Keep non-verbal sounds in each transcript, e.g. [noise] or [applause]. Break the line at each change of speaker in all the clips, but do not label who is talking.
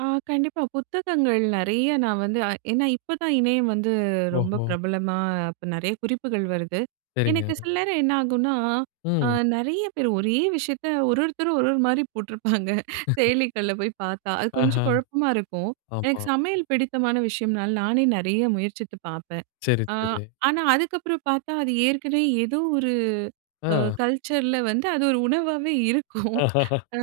ஆ கண்டிப்பா. புத்தகங்கள் நெறைய நான் வந்து ஏன்னா இப்போ தான் இணையம் வந்து ரொம்ப
ஓஹோ!
பிரபலமா அப்ப நெறைய குறிப்புகள் வருது. எனக்கு
சரிங்க.
சில நேரம் என்ன ஆகும்னா, அ
ம்.
நிறைய பேர் ஒரே விஷயத்தை ஒரொருத்தரும் ஒரு ஒரு மாரி போட்டிருப்பாங்க.
[laughs]
செயலிகள்ல போய் பாத்தா. அது கொஞ்சம்
ஆஹா,
கொழப்பமா இருக்கும். எனக்கு
ஆமா.
சமையல் பிடித்தமான விஷயம்னால, நானே நெறைய முயற்சித்து பாப்பேன்.
சரி,
அ
சரி.
ஆனா, அதுக்கப்புறம் பாத்தா, அது ஏற்கனவே ஏதோ ஒரு, அ
ஆ.
கல்ச்சர்ல வந்து அது ஒரு உணவாவே இருக்கும்.
[laughs]
அ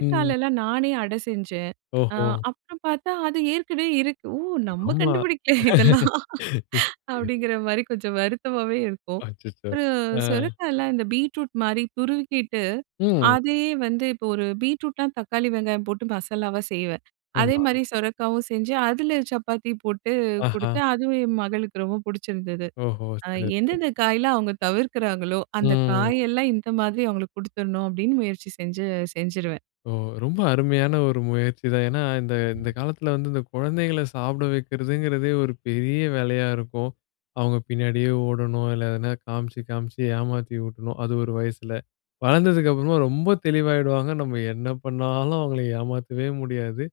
ம்.
நானே அடை செஞ்சேன். அ
ஓஹோ.
அப்புறம் பாத்தா, அது ஏற்கனவே இருக்கு, ஓ நம்ம
ரொம்ப,
கண்டுபிடிக்கல இதெல்லாம்.
[laughs] [unintelligible]
அப்படிங்கிற மாரி கொஞ்சம் வருத்தமாவே இருக்கும்.
அச்சச்சோ!
ஒரு
அ.
சுரக்காயலாம், இந்த பீட்ரூட் மாரி துருவிக்கிட்டு,
ம்.
அதையே வந்து இப்போ ஒரு பீட்ரூட்னா, தக்காளி வெங்காயம் போட்டு மசாலாவா செய்வேன். அதே
ஆமா.
மாரி சொரக்காவும் செஞ்சு, அதில சப்பாத்தி போட்டு, குடுத்து
ஆஹா.
அதுவும் என் மகளுக்கு ரொம்ப புடிச்சிருந்தது.
ஓஹோ!
அ
சிறப்பு.
எந்தெந்த காயலாம் அவுங்க தவிர்க்கிறாங்களோ, அந்த
ம்.
காயெல்லாம் இந்த மாதிரி அவுங்களுக்கு கொடுத்துடணும். அப்படின்னு முயற்சி செஞ்சு செஞ்சுருவேன்.
ஓ ரொம்ப அருமையான ஒரு முயற்சிதான். ஏன்னா, இந்த இந்த காலத்தில வந்து, இந்த குழந்தைகள சாப்புட வைக்கிறதுங்கிறதே, ஒரு பெரிய வேலையா இருக்கும். அவங்க பின்னாடியே ஓடணும். இல்லை எதனா காமிச்சி, காமிச்சி ஏமாத்தி ஊட்டணும். அது ஒரு வயசுல. வளர்ந்ததுக்கு அப்புறமா ரொம்ப தெளிவாயிடுவாங்க. நம்ம என்ன பண்ணாலும் அவுங்கள ஏமாத்தவே முடியாது.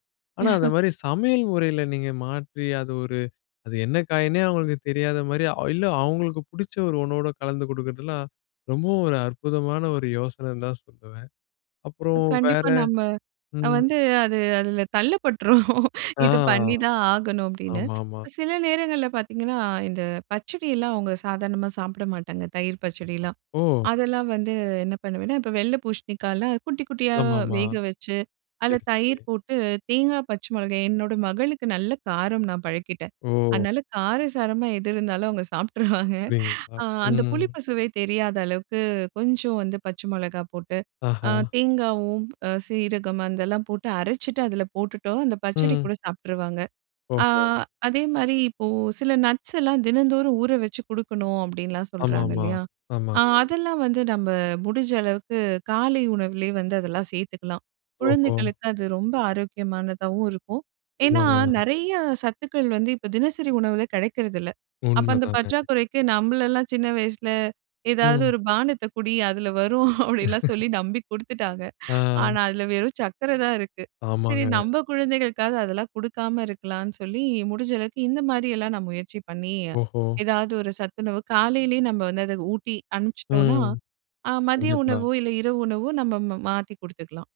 ஆனா அந்த
[laughs]
மாரி சமையல் முறையில நீங்க மாற்றி, அது ஒரு, அது என்ன காய்ன்னே அவுங்களுக்கு தெரியாத மாரி, இல்ல அவுங்களுக்கு பிடிச்ச ஒரு ஒன்னோட கலந்து குடுக்குறதுலாம், ரொம்பவும் ஒரு அற்புதமான ஒரு யோசனைன்னு தான் சொல்லுவேன்.
அ
அப்புறம் வேற,
கண்டிப்பா நம்ம அ
ம்.
வந்து அது அதில தள்ளப் பட்டுறோம்.
ஆ
"இத பண்ணிதான் ஆகணும்" அப்படின்னு.
ஆமா, ஆமா.
சில நேரங்கள்ல பாத்தீங்கன்னா, இந்த பச்சடியெல்லாம் அவுங்க சாதாரணமா சாப்பிட மாட்டாங்க. தயிர் பச்சடிலாம்.
ஓ!
அதெல்லாம் வந்து என்ன பண்ணுவேன்னா, இப்போ வெள்ளை பூசணிக்காய்லாம் குட்டி குட்டியா
ஆமா, ஆமா.
வேக வச்சு, அதில
சரி, சரி.
தயிர் போட்டு, தேங்காய் பச்சை மொளகாய் என்னோட மகளுக்கு நல்ல காரம் நான் பழக்கிட்டேன்.
ஓ!
அதனால காரசாரமா எது இருந்தாலும் அவுங்க சாப்ட்டுருவாங்க.
அப்படிங்களா?
அ அந்த
ம்.
புளிப்பு சுவை தெரியாத அளவுக்கு, கொஞ்சம் வந்து பச்சை மிளகா போட்டு, அ
ஆஹா.
தேங்காவும் அ சீரகம் அதெல்லாம் போட்டு அரச்சுட்டு, அதில போட்டுட்டோம்ன்னா, அந்த பச்சடி
ம்.
கூட சாப்ட்டுருவாங்க. அ
ஒஹோ!
அதே மாரி இப்போ சில நட்ஸ் எல்லாம் தினந்தோறும் ஊற வச்சு குடுக்கணும் அப்படின்னுலாம் சொல்றாங்க
ஆமாமா.
இல்லையா? அ
ஆமாங்க.
அதெல்லாம் வந்து நம்ம முடிஞ்ச அளவுக்கு, காலை உணவிலயே வந்து அதெல்லாம் சேத்துக்கலாம்.
ஓஹோ.
குழந்தைகளுக்கு அது ரொம்ப ஆரோக்கியமானதாவும் இருக்கும். ஏன்னா,
ஆமாங்க.
நெறைய சத்துக்கள் வந்து இப்போ தினசரி உணவுல கெடைக்கிறதில்ல. அப்போ அந்த
உண்மைதாங்க.
பற்றாக்குறைக்கு, நம்மளெல்லாம் சின்ன வயசில ஏதாவது
ம்.
ஒரு பானத்த குடி, அதில வரும் அப்படிலாம்
[laughs]
சொல்லி நம்பி குடுத்துட்டாங்க.
அ.
ஆனா, அதில வெறும் சக்கர தான் இருக்கு. சரி,
ஆமாங்க.
நம்ம குழந்தைகளுக்காவது அதெல்லாம் குடுக்காம இருக்கலாம்ன்னு சொல்லி, முடிஞ்ச அளவுக்கு இந்த மாரியெல்லாம் நான் முயற்சி பண்ணி,
ஓஹோ!
ஏதாவது ஒரு சத்துணவு, காலையிலயே நம்ம வந்து அத ஊட்டி அனுப்பிச்ட்டோம்ன்னா,
ம்.
அ மதிய
கண்டிப்பா.
உணவோ, இல்லை இரவு உணவோ நம்ம மாத்தி குடுத்துக்கலாம்.